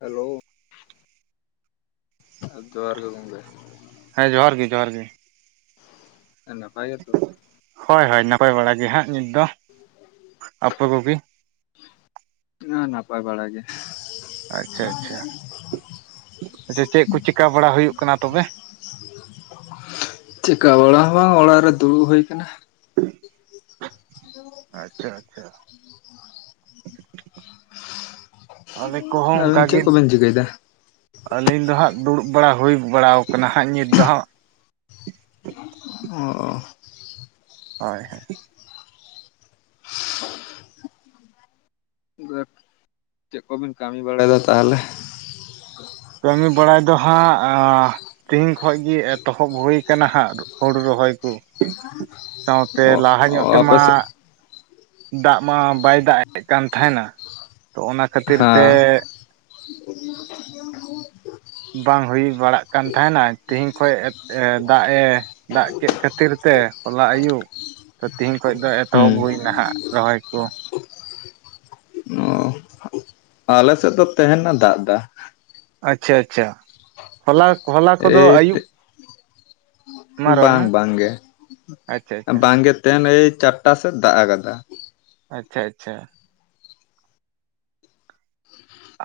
Hello ᱡᱚᱦᱟᱨ ᱜᱮ ᱜᱚᱝᱠᱮ ᱦᱮᱸ ᱡᱚᱦᱟᱨ ᱜᱮ ᱡᱚᱦᱟᱨ ᱜᱮ ᱱᱟᱯᱟᱭ ᱜᱮᱛᱚ ᱦᱚᱭ ᱦᱚᱭ ᱱᱟᱯᱟᱭ ᱵᱟᱲᱟ ᱜᱮ ᱦᱟᱸᱜ ᱱᱤᱛ ᱫᱚ ᱟᱯᱮ ᱠᱚᱜᱮ ᱦᱮ ᱱᱟᱯᱟᱭ ᱵᱟᱲᱟ ᱜᱮ ᱟᱪᱪᱷᱟ ᱟᱪᱪᱷᱟ ᱟᱪᱪᱷᱟ ᱪᱮᱫ ᱠᱚ ᱪᱤᱠᱟ ᱵᱟᱲᱟ ᱦᱩᱭᱩᱜ ᱠᱟᱱᱟ ᱛᱚᱵᱮ ᱪᱮᱠᱟ ᱵᱟᱲᱟ ᱦᱚᱸ ᱵᱟᱝ ᱚᱲᱟᱜ ᱨᱮ ᱫᱩᱲᱩᱵ ᱦᱩᱭ ᱠᱟᱱᱟ ᱟᱪᱪᱷᱟ ᱟᱪᱪᱷᱟ ᱟᱞᱮ ᱠᱚᱦᱚᱸ ᱟᱵᱤᱱ ᱪᱮᱫ ᱚᱱᱠᱟᱜᱮ ᱠᱚᱵᱮᱱ ᱪᱤᱠᱟᱹᱭᱫᱟ ᱟᱹᱞᱤᱧ ᱫᱚ ᱦᱟᱸᱜ ᱫᱩᱲᱩᱵ ᱵᱟᱲᱟ ᱦᱩᱭ ᱵᱟᱲᱟ ᱟᱠᱟᱱᱟ ᱦᱟᱸᱜ ᱱᱤᱛ ᱫᱚ ᱦᱟᱸᱜ ᱚ ᱦᱳᱭ ᱦᱳ ᱪᱮᱫ ᱠᱚᱵᱤᱱ ᱠᱟᱹᱢᱤ ᱵᱟᱲᱟᱭᱮᱫᱟ ᱛᱟᱦᱚᱞᱮ ᱠᱟᱹᱢᱤ ᱵᱟᱲᱟᱭ ᱫᱚ ᱦᱟᱸᱜ ᱛᱤᱦᱤᱧ ᱠᱷᱚᱱ ᱜᱮ ᱮᱛᱚᱦᱚᱵ ᱦᱩᱭ ᱟᱠᱟᱱᱟ ᱦᱟᱸᱜ ᱦᱩᱲᱩ ᱨᱚᱦᱚᱭ ᱠᱚ ᱥᱟᱶᱛᱮ ᱚ ᱞᱟᱦᱟ ᱧᱚᱜ ᱟᱯᱮ ᱛᱮᱢᱟ ᱥᱮᱫ ᱫᱟᱜ ᱢᱟ ᱵᱟᱭ ᱫᱟᱜ ᱮᱫ ᱠᱟᱱ ᱛᱟᱦᱮᱱᱟ ᱛᱚ ᱚᱱᱟ ᱠᱷᱟᱹᱛᱤᱨ ᱛᱮ ᱦᱮᱸ [inaudible] ᱵᱟᱝ ᱦᱩᱭ ᱵᱟᱲᱟᱜ ᱠᱟᱱ ᱛᱟᱦᱮᱱᱟ ᱛᱤᱦᱤᱧ ᱠᱷᱚᱱ ᱫᱟᱜᱼ ᱮ ᱫᱟᱜ ᱠᱮᱫ ᱠᱷᱟᱹᱛᱤᱨ ᱛᱮ ᱦᱚᱞᱟ ᱟᱭᱩᱵ ᱛᱚ ᱛᱮᱦᱮᱧ ᱠᱷᱚᱱ ᱫᱚ ᱮᱛᱚᱦᱚᱵ ᱦᱩᱭ ᱦᱩᱸ ᱱᱟ ᱦᱟᱜ ᱨᱚᱦᱚᱭ ᱠᱚ ᱟᱞᱮᱥᱮᱫ ᱫᱚ ᱛᱟᱦᱮᱱᱮ ᱫᱟᱜ ᱫᱟ ᱟᱪᱪᱷᱟ ᱟᱪᱪᱷᱟ ᱦᱚᱞᱟ ᱦᱚᱞᱟ ᱠᱚᱫᱚ ᱮᱭ ᱟᱹᱭᱩᱵ ᱢᱟ ᱨᱚᱲ ᱵᱟᱝ ᱢᱮ ᱵᱟᱝᱜᱮ ᱟᱪᱪᱷᱟ ᱟᱪᱪᱷᱟ ᱵᱟᱝᱜᱮ ᱛᱟᱦᱮᱱ ᱮᱭ ᱪᱟᱨᱴᱟ ᱥᱮᱫ ᱫᱟᱜ ᱠᱟᱫᱟ ᱟᱪᱪᱷᱟ ᱟᱪᱪᱷᱟ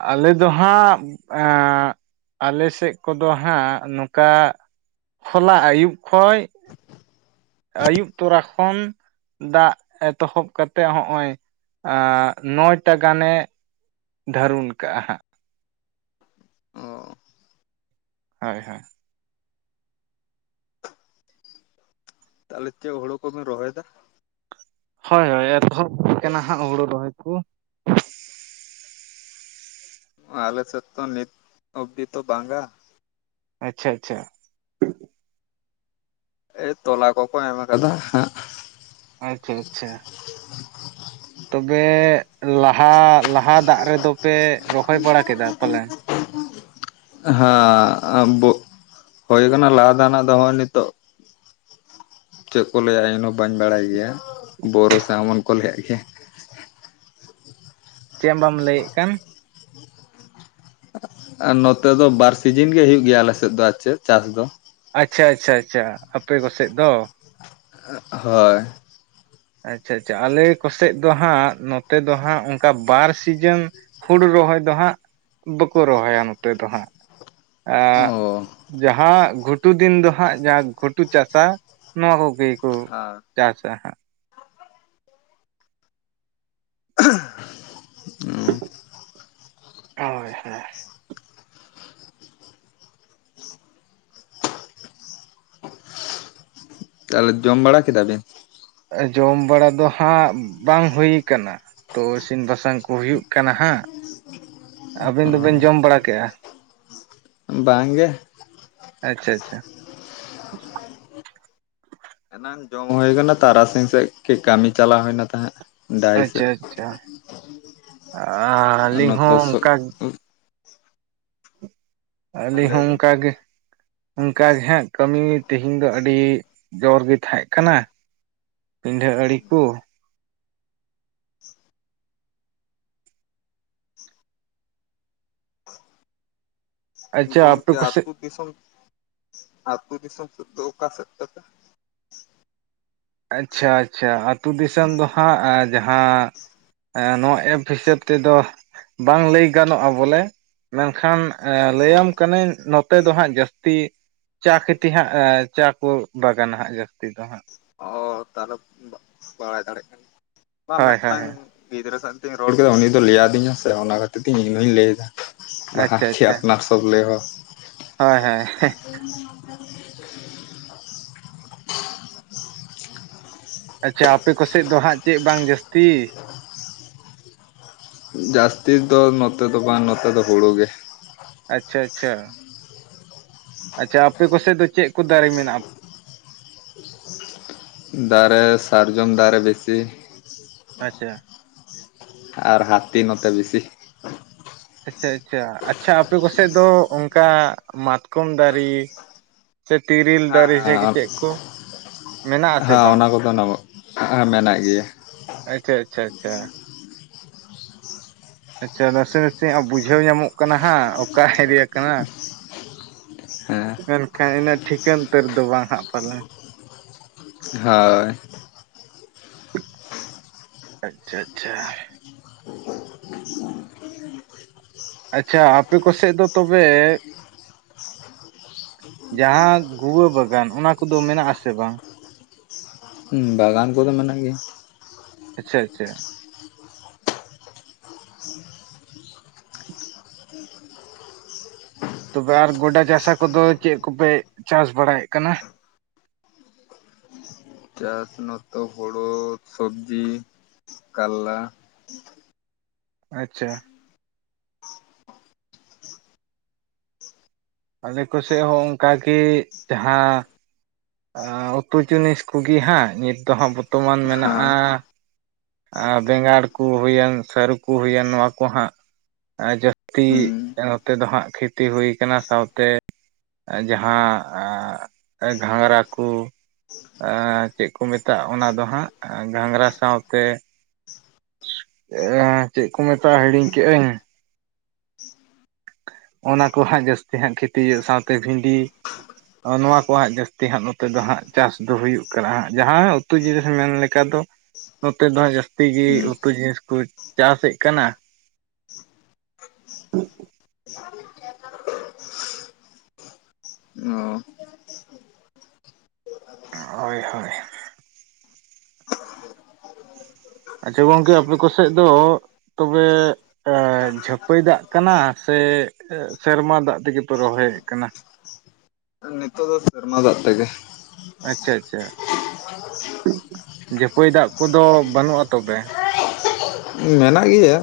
ᱟᱞᱮ ᱫᱚ ᱦᱟᱸᱜ ᱮ ᱟᱞᱮ ᱥᱮᱫ ᱠᱚᱫᱚ ᱦᱟᱸᱜ ᱱᱚᱝᱠᱟ ᱦᱚᱞᱟ ᱟᱹᱭᱩᱵ ᱠᱷᱚᱡ ᱟᱹᱭᱩᱵ ᱛᱚᱨᱟ ᱠᱷᱚᱱ ᱫᱟᱜ ᱮᱛᱚᱦᱚᱵ ᱠᱟᱛᱮᱫ ᱦᱚᱜᱼᱚᱭ ᱱᱚᱭᱴᱟ ᱜᱟᱱᱮ ᱫᱷᱟᱹᱨᱩᱱ ᱠᱟᱜᱼᱟ ᱦᱟᱸᱜ ᱚ ᱦᱳᱭ ᱦᱳᱭ ᱛᱟᱦᱚᱞᱮ ᱪᱮᱫ ᱦᱳᱲᱩ ᱠᱚᱵᱤᱱ ᱨᱚᱦᱚᱭᱮ ᱫᱟ ᱦᱳᱭ ᱦᱳᱭ ᱮᱛᱚᱦᱚᱵ ᱠᱟᱱᱟ ᱦᱟᱸᱜ ᱦᱩᱲᱩ ᱨᱚᱦᱚᱭ ᱠᱚ ᱟᱞᱮ ᱥᱮᱫ ᱫᱚ ᱱᱤᱛ ᱚᱵᱽᱫᱤ ᱛᱚ ᱵᱟᱝᱟ ᱟᱪᱪᱷᱟ ᱟᱪᱪᱷᱟ ᱮ ᱛᱚᱞᱟ ᱠᱚᱠᱚ ᱮᱢ ᱟᱠᱟᱫᱟ ᱦᱟᱸᱜ ᱟᱪᱪᱷᱟ ᱟᱪᱪᱷᱟ ᱛᱚᱵᱮ ᱞᱟᱦᱟ ᱞᱟᱦᱟ ᱫᱟᱜ ᱨᱮᱫᱚ ᱯᱮ ᱨᱚᱦᱚᱭ ᱵᱟᱲᱟ ᱠᱮᱫᱟ ᱛᱟᱦᱚᱞᱮ ᱦᱮᱸ [unintelligible] ᱵ ᱦᱩᱭᱟᱠ ᱞᱟᱦᱟ ᱫᱟᱱᱟᱜ ᱫᱚ ᱦᱚᱜᱚᱭ ᱱᱤᱛᱚᱜ ᱪᱮᱫ ᱠᱚ ᱞᱟᱹᱭᱟ ᱤᱧ ᱦᱚᱸ ᱵᱟᱹᱧ ᱵᱟᱲᱟᱭ ᱜᱮᱭᱟ ᱵᱚᱨᱟ ᱥᱮ ᱟᱢᱚᱱ ᱠᱚ ᱞᱟ. ᱭᱟᱜ ᱜᱮᱭᱟ ᱪᱮᱫ ᱵᱟᱢ ᱞᱟᱹᱭᱮᱫ ᱠᱟᱱ ᱟᱨ ᱱᱚᱛᱮ ᱫᱚ ᱵᱟᱨ ᱥᱤᱡᱤᱱ ᱜᱮ ᱦᱳᱭᱳᱜ ᱜᱮᱭᱟ ᱟᱞᱮᱥᱮᱫ ᱫᱚ ᱟᱨ ᱪᱮᱫ ᱪᱟᱥ ᱫᱚ ᱟᱪᱪᱷᱟ ᱟᱪᱪᱷᱟ ᱟᱪᱪᱷᱟ ᱟᱯᱮ ᱠᱚᱥᱮᱫ ᱫᱚ ᱦᱳᱭ ᱟᱪᱪᱷᱟ ᱟᱪᱪᱷᱟ ᱟᱞᱮ ᱠᱚᱥᱮᱡ ᱫᱚ ᱦᱟᱸᱜ ᱱᱚᱛᱮ ᱫᱚ ᱦᱟᱸᱜ ᱚᱱᱠᱟ ᱵᱟᱨ ᱥᱤᱡᱤᱱ ᱦᱩᱲᱩ ᱨᱚᱦᱚᱭ ᱫᱚ ᱦᱟᱸᱜ ᱵᱟᱠᱚ ᱨᱚᱦᱚᱭᱟ ᱱᱚᱛᱮ ᱫᱚ ᱦᱟᱸᱜ ᱮ ᱚ ᱡᱟᱦᱟᱸ ᱜᱷᱩᱴᱩ ᱫᱤᱱ ᱫᱚ ᱦᱟᱸᱜ ᱡ ᱜᱷᱩᱴᱩ ᱪᱟᱥᱟ ᱱᱚᱣᱟ ᱠᱚᱜᱮ ᱠᱚ ᱪᱟᱥᱟ ᱦᱟᱜ ᱦᱳᱭ ᱦᱳᱭ ᱛᱟᱦᱚᱞᱮ ᱡᱚᱢ ᱵᱟᱲᱟ ᱠᱮᱫᱟ ᱵᱤᱱ ᱡᱚᱢ ᱵᱟᱲᱟ ᱫᱚ ᱦᱟᱸᱜ ᱵᱟᱝ ᱦᱩᱭ ᱟᱠᱟᱱᱟ ᱛᱚ ᱤᱥᱤᱱ ᱵᱟᱥᱟᱝ ᱠᱩ ᱦᱩᱭᱩᱜ ᱠᱟᱱᱟ ᱦᱟᱸᱜ ᱟᱹᱵᱤᱱ ᱫᱚᱵᱤᱱ ᱡᱚᱢ ᱵᱟᱲᱟ ᱠᱮᱜᱼᱟ ᱵᱟᱝ ᱜᱮ ᱟᱪᱪᱷᱟ ᱟᱪᱪᱷᱟ ᱮᱱᱟᱝ ᱡᱚᱢ ᱦᱩᱭ ᱟᱠᱟᱱᱟ ᱛᱟᱨᱟᱥᱤᱧ ᱥᱮᱫ ᱠᱟᱹᱡ ᱠᱟᱹᱢᱤ ᱪᱟᱞᱟᱣ ᱦᱩᱭᱱᱟ ᱛᱟᱦᱮᱸᱫ ᱰᱟᱦᱤ ᱟᱪᱪᱷᱟ ᱥᱮᱫ ᱟᱪᱪᱷᱟ ᱟᱹᱞᱤᱧ ᱦᱚᱸ ᱱᱚᱛᱮ ᱚᱱᱠᱟ ᱟᱞᱮ ᱞᱟᱹᱭ ᱦᱚᱸ ᱵᱤᱱ ᱚᱱᱠᱟᱜᱮ ᱚᱱᱠᱟ ᱜᱮ ᱦᱟᱸᱜ ᱠᱟᱹᱢᱤ ᱛᱮᱦᱮᱧ ᱫᱚ ᱟᱹᱰᱤ ᱡᱳᱨ ᱜᱮ ᱛᱟᱦᱮᱸ ᱠᱟᱱᱟ ᱯᱤᱸᱰᱷᱟᱹ ᱟᱲᱤᱠ ᱠᱚ ᱟᱪᱪᱷᱟ ᱟᱯᱮ ᱜᱚᱝᱠᱮ ᱠᱚᱥᱮᱫ ᱟᱛᱳ ᱫᱤᱥᱚᱢ ᱟᱛᱳ ᱫᱤᱥᱚᱢ ᱥᱮᱫ ᱫᱚ ᱚᱠᱟ ᱥᱮᱫ ᱛᱟᱯᱮ ᱟᱪᱪᱷᱟ ᱟᱪᱪᱷᱟ ᱟᱛᱩ ᱫᱤᱥᱚᱢ ᱫᱚ ᱦᱟᱸᱜ ᱡᱟᱦᱟᱸ ᱱᱚᱣᱟ ᱮᱯ ᱦᱤᱥᱟᱹᱵᱽ ᱛᱮᱫᱚ ᱵᱟᱝ ᱞᱟᱹᱭ ᱜᱟᱱᱚᱜᱼᱟ ᱵᱚᱞᱮ ᱢᱮᱱᱠᱷᱟᱱ ᱚ ᱞᱟᱹᱭᱟᱢ ᱠᱟᱹᱱᱟᱹᱧ ᱱᱚᱛᱮ ᱫᱚ ᱦᱟᱸᱜ ᱡᱟᱹᱥᱛᱤ ᱪᱟ ᱠᱷᱤᱛ ᱦᱟᱸᱜ ᱪᱟ ᱠᱚ ᱵᱟᱜᱟᱱ ᱦᱟᱜ ᱡᱟᱹᱥᱛᱤ ᱫᱚ ᱦᱟᱸᱜ ᱚ ᱛᱟᱦᱚᱞᱮ ᱵᱟᱲᱟᱭ ᱫᱟᱲᱮᱜ ᱠᱟᱱᱟ ᱵᱟ ᱦᱳᱭ ᱦᱳᱭ ᱢᱤᱫᱴᱟᱝ ᱦᱳᱭ ᱜᱤᱫᱽᱨᱟᱹ ᱥᱟᱶᱛᱤᱧ ᱨᱚᱲ ᱠᱮᱫᱟ ᱩᱱᱤ ᱫᱚᱭ ᱞᱟᱹᱭ ᱟᱹᱫᱤᱧᱟ ᱥᱮ ᱚᱱᱟ ᱠᱷᱟᱹᱛᱤᱨ ᱛᱮ ᱤᱧ ᱦᱚᱸᱧ ᱞᱟᱹᱭ ᱵᱟᱦᱟᱛ ᱟᱪᱪᱷᱟ ᱠᱷᱮ ᱟᱪᱪᱷᱟ ᱟᱯᱱᱟ ᱥᱚᱵᱽ ᱞᱮ ᱟᱭ ᱦᱚᱸ ᱦᱳᱭ ᱦᱳᱭ [unintelligible] ᱟᱪᱪᱷᱟ ᱟᱯᱮ ᱠᱚᱥᱮᱫ ᱫᱚ ᱦᱟᱸᱜ ᱪᱮᱫ ᱵᱟᱝ ᱡᱟᱹᱥᱛᱤ ᱡᱟᱹᱥᱛᱤ ᱫᱚ ᱱᱚᱛᱮ ᱫᱚ ᱵᱟᱝ ᱱᱚᱛᱮ ᱫᱚ ᱦᱩᱲᱩ ᱜᱮ ᱟᱪᱪᱷᱟ ᱟᱪᱪᱷᱟ ᱟᱪᱪᱷᱟ ᱟᱯᱮ ᱠᱚᱥᱮᱫ ᱫᱚ ᱪᱮᱫ ᱠᱚ ᱫᱟᱨᱮ ᱢᱮᱱᱟᱜᱼᱟ ᱫᱟᱨᱮ ᱥᱟᱨᱡᱚᱢ ᱫᱟᱨᱮ ᱵᱮᱥᱤ ᱟᱪᱪᱷᱟ ᱟᱨ ᱦᱟᱛᱤ ᱢᱟᱛᱚ ᱵᱮᱥᱤ ᱟᱪᱷᱟ ᱟᱪᱷᱟ ᱟᱪᱪᱷᱟ ᱟᱯᱮ ᱠᱚᱥᱮᱫ ᱫᱚ ᱚᱱᱠᱟ ᱢᱟᱛᱠᱚᱢ ᱫᱟᱨᱮ ᱥᱮ ᱛᱮᱨᱮᱞ ᱦᱮᱸ ᱫᱟᱨᱮ ᱥᱮ ᱦᱮᱸ ᱪᱮᱫ ᱠᱚ ᱢᱮᱱᱟᱜ ᱟᱥᱮ ᱦᱮᱸ ᱵᱟᱝ ᱚᱱᱟ ᱠᱚᱫᱚ ᱱᱟᱢᱚᱜ ᱢᱮᱱᱟᱜ ᱜᱮᱭᱟ ᱟᱪᱪᱷᱟ ᱟᱪᱪᱷᱟ ᱟᱪᱪᱷᱟ ᱟᱪᱪᱷᱟ ᱱᱟᱥᱮ ᱱᱟᱥᱮ ᱵᱩᱡᱷᱟᱹᱣ ᱧᱟᱢᱚᱜ ᱠᱟᱱᱟ ᱦᱟᱸᱜ, ᱚᱠᱟ ᱮᱨᱤᱭᱟ ᱠᱟᱱᱟ᱾ ᱦᱮᱸ ᱢᱮᱱᱠᱷᱟᱱ ᱤᱱᱟᱹᱜ ᱴᱷᱤᱠᱟᱹᱱ ᱩᱛᱟᱹᱨ ᱫᱚ ᱵᱟ ᱱᱷᱟᱜ ᱯᱟᱞᱮ᱾ ᱦᱳᱭ᱾ ᱟᱪᱪᱷᱟ ᱟᱪᱪᱷᱟ᱾ ᱟᱪᱪᱷᱟ ᱟᱯᱮ ᱠᱚᱥᱮᱫ ᱫᱚ ᱛᱚᱵᱮ ᱡᱟᱦᱟᱸ ᱜᱩᱲ ᱵᱟᱜᱟᱱ ᱚᱱᱟ ᱠᱚᱫᱚ ᱢᱮᱱᱟᱜ ᱟᱥᱮ ᱵᱟᱝ? ᱦᱩᱸ ᱵᱟᱜᱟᱱ ᱠᱚᱫᱚ ᱢᱮᱱᱟᱜ ᱜᱮᱭᱟ᱾ ᱟᱪᱪᱷᱟ ᱟᱪᱪᱷᱟ᱾ ᱛᱚᱵᱮ ᱟᱨ ᱜᱚᱰᱟ ᱪᱟᱥᱟ ᱠᱚᱫᱚ ᱪᱮᱫ ᱠᱚᱯᱮ ᱪᱟᱥ ᱵᱟᱲᱟᱭᱮᱫ ᱠᱟᱱᱟ ᱪᱟᱥ ᱱᱚᱛᱮ ᱦᱳᱲᱩ ᱥᱚᱵᱽᱡᱤ ᱠᱟᱞᱞᱟ ᱟᱪᱪᱷᱟ ᱟᱞᱮ ᱠᱚ ᱥᱮᱫ ᱦᱚᱸ ᱚᱱᱠᱟᱜᱮ ᱡᱟᱦᱟᱸ ᱩᱛᱩ ᱡᱤᱱᱤᱥ ᱠᱚᱜᱮ ᱦᱟᱸᱜ ᱱᱤᱛ ᱫᱚ ᱦᱟᱸᱜ ᱵᱚᱨᱛᱚᱢᱟᱱ ᱢᱮᱱᱟᱜᱼᱟ ᱟᱨ ᱵᱮᱸᱜᱟᱲ ᱠᱚ ᱦᱩᱭᱮᱱ ᱥᱟᱹᱨᱩ ᱠᱚ ᱦᱩᱭᱮᱱ ᱱᱚᱣᱟ ᱠᱚ ᱦᱟᱸᱜ ᱡᱟᱹᱥᱛᱤ ᱦᱮᱸ ᱱᱚᱛᱮ ᱫᱚ ᱦᱟᱸᱜ ᱠᱷᱮᱛᱤ ᱦᱩᱭ ᱟᱠᱟᱱᱟ ᱥᱟᱶᱛᱮ ᱡᱟᱦᱟᱸ [inaudible] ᱜᱷᱟᱝᱨᱟ ᱠᱚ᱾ ᱪᱮᱫ ᱠᱚ ᱢᱮᱛᱟᱜᱼᱟ ᱚᱱᱟ ᱫᱚ ᱦᱟᱸᱜ ᱜᱷᱟᱝᱨᱟ ᱥᱟᱶᱛᱮ ᱮ ᱪᱮᱫ ᱠᱚ ᱢᱮᱛᱟᱜᱼᱟ ᱦᱤᱲᱤᱧ ᱠᱮᱫ-ᱟᱹᱧ᱾ ᱚᱱᱟ ᱠᱚ ᱦᱟᱸᱜ ᱡᱟᱹᱥᱛᱤ ᱦᱟᱸᱜ ᱠᱷᱮᱛᱤ ᱦᱩᱭᱩᱜ-ᱟ ᱥᱟᱶᱛᱮ ᱵᱷᱤᱸᱰᱤ ᱱᱚᱶᱟ ᱠᱚ ᱦᱟᱸᱜ ᱡᱟᱹᱥᱛᱤ ᱦᱟᱸᱜ ᱱᱚᱛᱮ ᱫᱚ ᱦᱟᱸᱜ ᱪᱟᱥ ᱫᱚ ᱦᱩᱭᱩᱜ ᱠᱟᱱᱟ ᱦᱟᱸᱜ᱾ ᱡᱟᱦᱟᱸ ᱩᱛᱩ ᱡᱤᱱᱤᱥ ᱢᱮᱱ ᱞᱮᱠᱟ ᱫᱚ ᱱᱚᱛᱮ ᱫᱚ ᱱᱷᱟᱜ ᱡᱟᱹᱥᱛᱤ ᱜᱤ ᱦᱩᱸ ᱩᱛᱩ ᱡᱤᱱᱤᱥ ᱠᱚ ᱪᱟᱥᱮᱫ ᱠᱟᱱᱟ᱾ [inaudible] [unintelligible] ᱦᱳᱭ ᱦᱳᱭ᱾ ᱟᱪᱪᱷᱟ ᱜᱚᱝᱠᱮ ᱟᱯᱮ ᱠᱚ ᱥᱮᱫ ᱫᱚ ᱛᱚᱵᱮ ᱟᱺᱻ ᱡᱷᱟᱹᱯᱟᱹᱭ ᱫᱟᱜ ᱠᱟᱱᱟ ᱥᱮ ᱥᱮᱨᱢᱟ ᱫᱟᱜ ᱛᱮᱜᱮ ᱯᱮ ᱨᱚᱦᱚᱭᱮᱫ ᱠᱟᱱᱟ? ᱱᱤᱛᱚ [unintelligible] ᱥᱮᱨᱢᱟ ᱫᱟᱜ ᱛᱮᱜᱮ᱾ ᱟᱪᱪᱷᱟ ᱟᱪᱪᱷᱟ᱾ ᱡᱷᱟᱹᱯᱟᱹᱭ ᱫᱟᱜ ᱠᱚᱫᱚ ᱵᱟᱹᱱᱩᱜᱼᱟ ᱛᱚᱵᱮ? ᱦᱩᱸ ᱢᱮᱱᱟᱜ ᱜᱮᱭᱟ᱾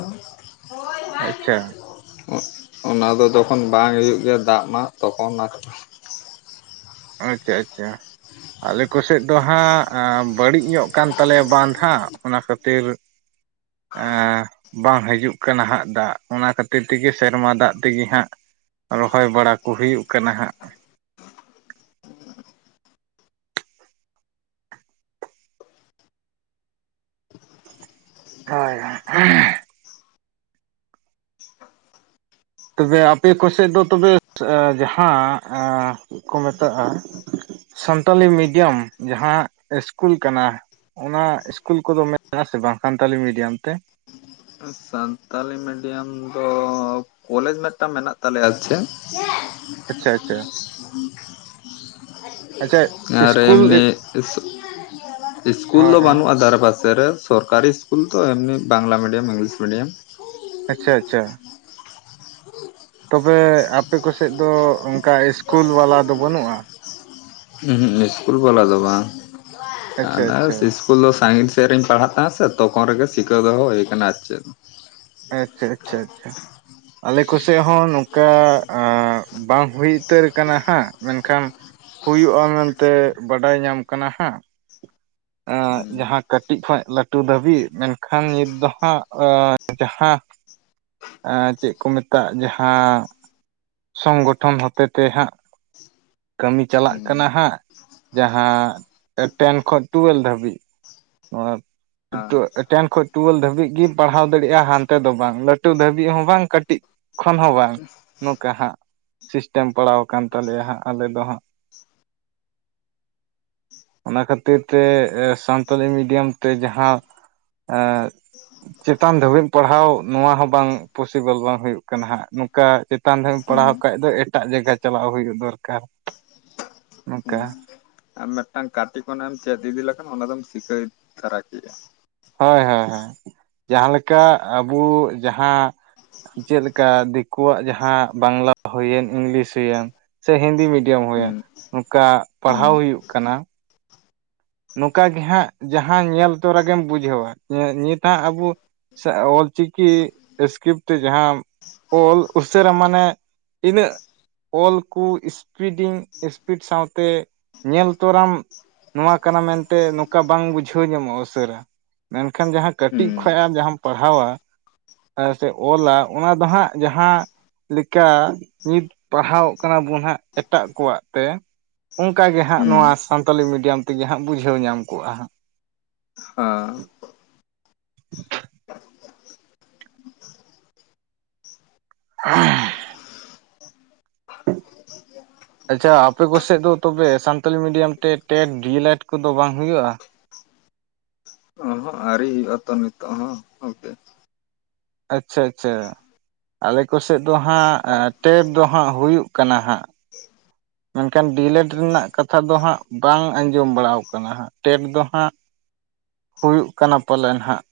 ᱟᱪᱪᱷᱟ᱾ ᱚᱱᱟ ᱫᱚ ᱛᱚᱠᱷᱚᱱ ᱵᱟᱝ ᱦᱩᱭᱩᱜ ᱜᱮᱭᱟ᱾ ᱫᱟᱜ ᱢᱟ ᱛᱚᱠᱷᱚᱱ [unintelligible] ᱟᱪᱪᱷᱟ ᱟᱪᱪᱷᱟ᱾ ᱟᱞᱮ ᱠᱚᱥᱮᱫ ᱫᱚ ᱦᱟᱸᱜ, ᱟ ᱵᱟᱹᱲᱤᱡ ᱧᱚᱜ ᱟᱠᱟᱱ ᱛᱟᱞᱮᱭᱟ ᱵᱟᱸᱫᱷ ᱦᱟᱸᱜ, ᱚᱱᱟ ᱠᱷᱟᱹᱛᱤᱨ [inaudible] ᱟ ᱵᱟᱝ ᱦᱤᱡᱩᱜ ᱠᱟᱱᱟ ᱦᱟᱸᱜ ᱫᱟᱜ᱾ ᱚᱱᱟ ᱠᱷᱟᱹᱛᱤᱨ ᱛᱮᱜᱮ ᱥᱮᱨᱢᱟ ᱫᱟᱜ ᱛᱮᱜᱮ ᱦᱟᱸᱜ ᱨᱚᱦᱚᱭ ᱵᱟᱲᱟ ᱠᱚ ᱦᱩᱭᱩᱜ ᱠᱟᱱᱟ ᱦᱟᱸᱜ᱾ ᱦᱳᱭ᱾ [unintelligible] ᱛᱚᱵᱮ ᱟᱯᱮ ᱠᱚ ᱥᱮᱫ ᱫᱚ ᱛᱚᱵᱮ ᱟ ᱡᱟᱦᱟᱸ ᱟᱻ ᱪᱮᱫ ᱠᱚ ᱢᱮᱛᱟᱜᱼᱟ᱾ ᱥᱟᱱᱛᱟᱞᱤ ᱢᱤᱰᱤᱭᱟᱢ ᱡᱟᱦᱟᱸ ᱤᱥᱠᱩᱞ ᱠᱟᱱᱟ᱾ ᱚᱱᱟ ᱤᱥᱠᱩᱞ ᱠᱚᱫᱚ ᱢᱮᱱᱟᱜ ᱟᱥᱮ ᱵᱟᱝ ᱥᱟᱱᱛᱟᱞᱤ ᱢᱤᱰᱤᱭᱟᱢ ᱛᱮ? ᱥᱟᱱᱛᱟᱞᱤ ᱢᱤᱰᱤᱭᱟᱢ ᱫᱚ ᱢᱤᱢᱤᱫᱴᱟᱝ ᱢᱮᱱᱟᱜ ᱛᱟᱞᱮᱭᱟ ᱪᱮᱫ? ᱪᱮᱫ? ᱟᱪᱪᱷᱟ ᱟᱪᱪᱷᱟ᱾ ᱟᱪᱪᱷᱟ ᱟᱨ ᱤᱥᱠᱩᱞ ᱮᱢᱱᱤ ᱤᱥᱠᱩᱞ ᱦᱳᱭ ᱫᱚ ᱦᱳᱭ ᱵᱟᱹᱱᱩᱜᱼᱟ ᱫᱷᱟᱨ ᱯᱟᱥᱮ ᱨᱮ᱾ ᱥᱚᱨᱠᱟᱨᱤ ᱤᱥᱠᱩᱞ ᱛᱚ ᱮᱢᱱᱤ ᱵᱟᱝᱞᱟ ᱢᱤᱰᱤᱭᱟᱹᱢ ᱤᱝᱞᱤᱥ ᱢᱤᱰᱤᱭᱟᱹᱢ᱾ ᱟᱪᱪᱷᱟ ᱟᱪᱪᱷᱟ᱾ [inaudible] ᱛᱚᱵᱮ ᱟᱯᱮ ᱠᱚᱥᱮᱫ ᱫᱚ ᱚᱱᱠᱟ ᱤᱥᱠᱩᱞ ᱵᱟᱞᱟ ᱫᱚ ᱵᱟᱹᱱᱩᱜᱼᱟ? ᱩᱦᱩᱜ ᱤᱥᱠᱩᱞ ᱵᱟᱞᱟ ᱫᱚ ᱵᱟᱝ ᱟᱪᱪᱷᱟ ᱟᱪᱪᱷᱟ [inaudible] ᱥᱠᱩᱞ ᱫᱚ ᱥᱟᱺᱜᱤᱧ ᱥᱮᱫ ᱨᱮᱤᱧ ᱯᱟᱲᱦᱟᱜ ᱛᱟᱦᱮᱸ ᱥᱮ ᱛᱚᱠᱷᱚᱱ ᱨᱮᱜᱮ ᱥᱤᱠᱟᱹᱣ ᱫᱚᱦᱚ ᱦᱩᱭ ᱟᱠᱟᱱᱟ ᱟᱨ ᱪᱮᱫ᱾ ᱟᱪᱪᱷᱟ ᱟᱪᱪᱷᱟ ᱟᱪᱷᱟ ᱟᱞᱮ ᱠᱚᱥᱮᱫ ᱦᱚᱸ ᱱᱚᱝᱠᱟ ᱟᱜ ᱵᱟᱝ ᱦᱩᱭ ᱩᱛᱟᱹᱨ ᱠᱟᱱᱟ ᱦᱟᱸᱜ ᱢᱮᱱᱠᱷᱟᱱ ᱦᱩᱭᱩᱜᱼᱟ ᱢᱮᱱᱛᱮ ᱵᱟᱰᱟᱭ ᱧᱟᱢ ᱠᱟᱱᱟ ᱦᱟᱜ᱾ ᱮᱸᱜ ᱦᱩᱸ ᱡᱟᱦᱟᱸ ᱠᱟᱹᱴᱤᱡ ᱠᱷᱚᱱ ᱞᱟᱹᱴᱩ ᱫᱷᱟᱹᱵᱤᱡ ᱢᱮᱱᱠᱷᱟᱱ ᱱᱤᱛ ᱫᱚ ᱦᱟᱸᱜ ᱮᱸᱻ ᱡᱟᱦᱟᱸ ᱪᱮᱫ ᱠᱚ ᱢᱮᱛᱟᱜ ᱡᱟᱦᱟᱸ ᱥᱚᱝᱜᱚᱴᱷᱚᱱ ᱦᱚᱛᱮ ᱛᱮ ᱦᱟᱸᱜ, ᱠᱟᱹᱢᱤ ᱪᱟᱞᱟᱜ ᱦᱩᱸ ᱠᱟᱱᱟ ᱦᱟᱸᱜ᱾ ᱡᱟᱦᱟᱸ ᱴᱮᱱ ᱠᱷᱚᱡ ᱴᱩᱣᱮᱞ ᱫᱷᱟᱹᱵᱤᱡ᱾ ᱦᱟᱸ ᱛᱚ ᱴᱮᱱ ᱠᱷᱚᱡ ᱴᱩᱣᱮᱞ ᱫᱷᱟᱹᱵᱤᱡ ᱜᱤ ᱯᱟᱲᱦᱟᱣ ᱫᱟᱲᱮᱭᱟᱜᱼᱟ ᱦᱟᱱᱛᱮ ᱫᱚ ᱵᱟᱝ᱾ ᱞᱟᱹᱴᱩ ᱫᱷᱟᱹᱵᱤᱡ ᱦᱚᱸ ᱵᱟᱝ᱾ ᱠᱟᱹᱴᱤᱡ ᱠᱷᱚᱱ ᱦᱚᱸ ᱵᱟᱝ᱾ ᱚᱱᱠᱟ ᱦᱟᱸᱜ, ᱥᱤᱥᱴᱮᱢ ᱯᱟᱲᱟᱣ ᱟᱠᱟᱱ ᱛᱟᱞᱮᱭᱟ ᱦᱟᱸᱜ, ᱟᱞᱮ ᱫᱚ ᱦᱟᱸᱜ᱾ [inaudible] ᱚᱱᱟ ᱠᱷᱟᱹᱛᱤᱨ ᱛᱮ ᱮ ᱥᱟᱱᱛᱟᱞᱤ ᱢᱤᱰᱤᱭᱟᱢ ᱛᱮ ᱡᱟᱦᱟᱸ ᱟ ᱪᱮᱛᱟᱱ ᱫᱷᱟᱹᱵᱤᱡ ᱯᱟᱲᱦᱟᱣ ᱱᱚᱣᱟ ᱦᱚᱸ ᱵᱟᱝ, ᱯᱚᱥᱤᱵᱟᱹᱞ ᱵᱟᱝ ᱦᱩᱭᱩᱜ ᱠᱟᱱᱟ ᱦᱟᱸᱜ᱾ ᱱᱚᱝᱠᱟ ᱪᱮᱛᱟᱱ ᱫᱷᱟᱵᱤᱡ ᱮᱢ ᱦᱩᱸ ᱯᱟᱲᱦᱟᱣ ᱠᱷᱟᱱ ᱫᱚ ᱮᱴᱟᱜ ᱡᱟᱭᱜᱟ ᱪᱟᱞᱟᱣ ᱦᱩᱭᱩᱜ ᱫᱚᱨᱠᱟᱨ, ᱱᱚᱛᱮ ᱦᱩᱸ ᱟᱢ ᱢᱤᱫᱴᱟᱝ ᱠᱟᱹᱴᱤᱠ ᱠᱷᱚᱱᱟᱜ ᱮᱢ ᱪᱮᱫ ᱤᱫᱤ ᱞᱮᱠᱷᱟᱱ ᱚᱱᱟ ᱫᱚᱢ ᱪᱤᱠᱟᱹᱭ ᱛᱟᱨᱟ ᱠᱮᱭᱟ᱾ ᱦᱳᱭ ᱦᱳᱭ ᱦᱳᱭ ᱡᱟᱦᱟ ᱞᱮᱠᱟ ᱟᱵᱚ ᱡᱟᱦᱟ ᱪᱮᱫᱠᱟ ᱫᱤᱠᱩᱣᱟᱜ ᱡᱟᱦᱟᱸ ᱵᱟᱝᱞᱟ ᱦᱩᱭᱮᱱ ᱤᱝᱞᱤᱥ ᱦᱩᱭᱮᱱ ᱥᱮ ᱦᱤᱱᱫᱤ ᱢᱤᱰᱤᱭᱟᱢ ᱦᱩᱸ ᱦᱩᱭᱮᱱ ᱱᱚᱝᱠᱟ ᱦᱩᱸ ᱯᱟᱲᱦᱟᱣ ᱦᱩᱭᱩᱜ ᱠᱟᱱᱟ᱾ ᱱᱚᱝᱠᱟ ᱜᱮ ᱦᱟᱸᱜ ᱡᱟᱦᱟᱸ ᱧᱮᱞ ᱛᱚᱨᱟ ᱜᱮᱢ ᱵᱩᱡᱷᱟᱹᱣᱟ, ᱱᱤᱛ ᱦᱟᱸᱜ ᱟᱵᱚ ᱥᱮ ᱚᱞᱪᱤᱠᱤ ᱥᱤᱥᱠᱨᱤᱯᱴ ᱛᱮ ᱡᱟᱦᱟᱸ ᱚᱞ ᱩᱥᱟᱨᱟ ᱢᱟᱱᱮ ᱤᱱᱟᱹᱜ ᱚᱞ ᱠᱚ ᱤᱥᱯᱤᱰᱤᱝ ᱤᱥᱯᱤᱰ ᱥᱟᱶᱛᱮ ᱧᱮᱞ ᱛᱚᱨᱟᱢ ᱱᱚᱣᱟ ᱠᱟᱱᱟ ᱢᱮᱱᱛᱮ ᱱᱚᱝᱠᱟ ᱵᱟᱝ ᱵᱩᱡᱷᱟᱹᱣ ᱧᱟᱢᱚᱜᱼᱟ ᱩᱥᱟᱹᱨᱟ᱾ ᱢᱮᱱᱠᱷᱟᱱ ᱡᱟᱦᱟᱸ ᱦᱩᱸ ᱠᱟᱹᱴᱤᱡ ᱠᱷᱚᱱ ᱟᱢ ᱡᱟᱦᱟᱸᱟᱢ ᱯᱟᱲᱦᱟᱣᱟ, ᱥᱮ ᱚᱞᱟ ᱚᱱᱟ ᱫᱚ ᱦᱟᱸᱜ ᱡᱟᱦᱟᱸ ᱞᱮᱠᱟ ᱱᱤᱛ ᱯᱟᱲᱦᱟᱣᱚᱜ ᱠᱟᱱᱟ ᱵᱚᱱ ᱦᱟᱸᱜ ᱮᱴᱟᱜ ᱠᱚᱣᱟᱜ ᱛᱮ, ᱚᱱᱠᱟ ᱜᱮ ᱦᱟᱸᱜ ᱦᱩᱸ ᱱᱚᱣᱟ ᱥᱟᱱᱛᱟᱞᱤ ᱢᱤᱰᱤᱭᱟᱢ ᱛᱮᱜᱮ ᱦᱟᱸᱜ ᱵᱩᱡᱷᱟᱹᱣ ᱧᱟᱢ ᱠᱚᱜᱼᱟ ᱦᱟᱸᱜ᱾ ᱦᱚᱸ [inaudible] [unintelligible] ᱟᱪᱪᱷᱟ ᱟᱯᱮ ᱠᱚᱥᱮᱫ ᱫᱚ ᱛᱚᱵᱮ ᱥᱟᱱᱛᱟᱞᱤ ᱢᱤᱰᱤᱭᱟᱢ ᱛᱮ ᱴᱮᱮᱴ ᱰᱤᱭᱮ ᱞᱮᱰ ᱠᱚᱫᱚ ᱵᱟᱝ ᱦᱩᱭᱩᱜᱭᱼᱟ? ᱚᱸᱦᱚᱜ ᱟᱣᱨᱤ ᱦᱩᱭᱩᱜ ᱟᱛᱚ ᱱᱤᱛᱚᱜ ᱦᱚᱸ᱾ ᱜᱚᱝᱠᱮ ᱟᱪᱪᱷᱟ, ᱟᱪᱪᱷᱟ᱾ ᱟᱞᱮ ᱠᱚᱥᱮᱫ ᱫᱚ ᱦᱟᱸᱜ ᱴᱮᱰ ᱫᱚ ᱦᱟᱸᱜ ᱦᱩᱭᱩᱜ ᱠᱟᱱᱟ ᱦᱟᱸᱜ᱾ [inaudible] ᱢᱮᱱᱠᱷᱟᱱ ᱰᱤᱞᱮᱰ ᱨᱮᱱᱟᱜ ᱠᱟᱛᱷᱟ ᱫᱚ ᱦᱟᱸᱜ ᱵᱟᱝ ᱟᱸᱡᱚᱢ ᱵᱟᱲᱟ ᱟᱠᱟᱱᱟ ᱦᱟᱸᱜ ᱴᱮᱰ ᱫᱚ ᱦᱟᱸᱜ ᱦᱩᱭᱩᱜ ᱠᱟᱱᱟ ᱯᱟᱞᱮ ᱦᱟᱸᱜ,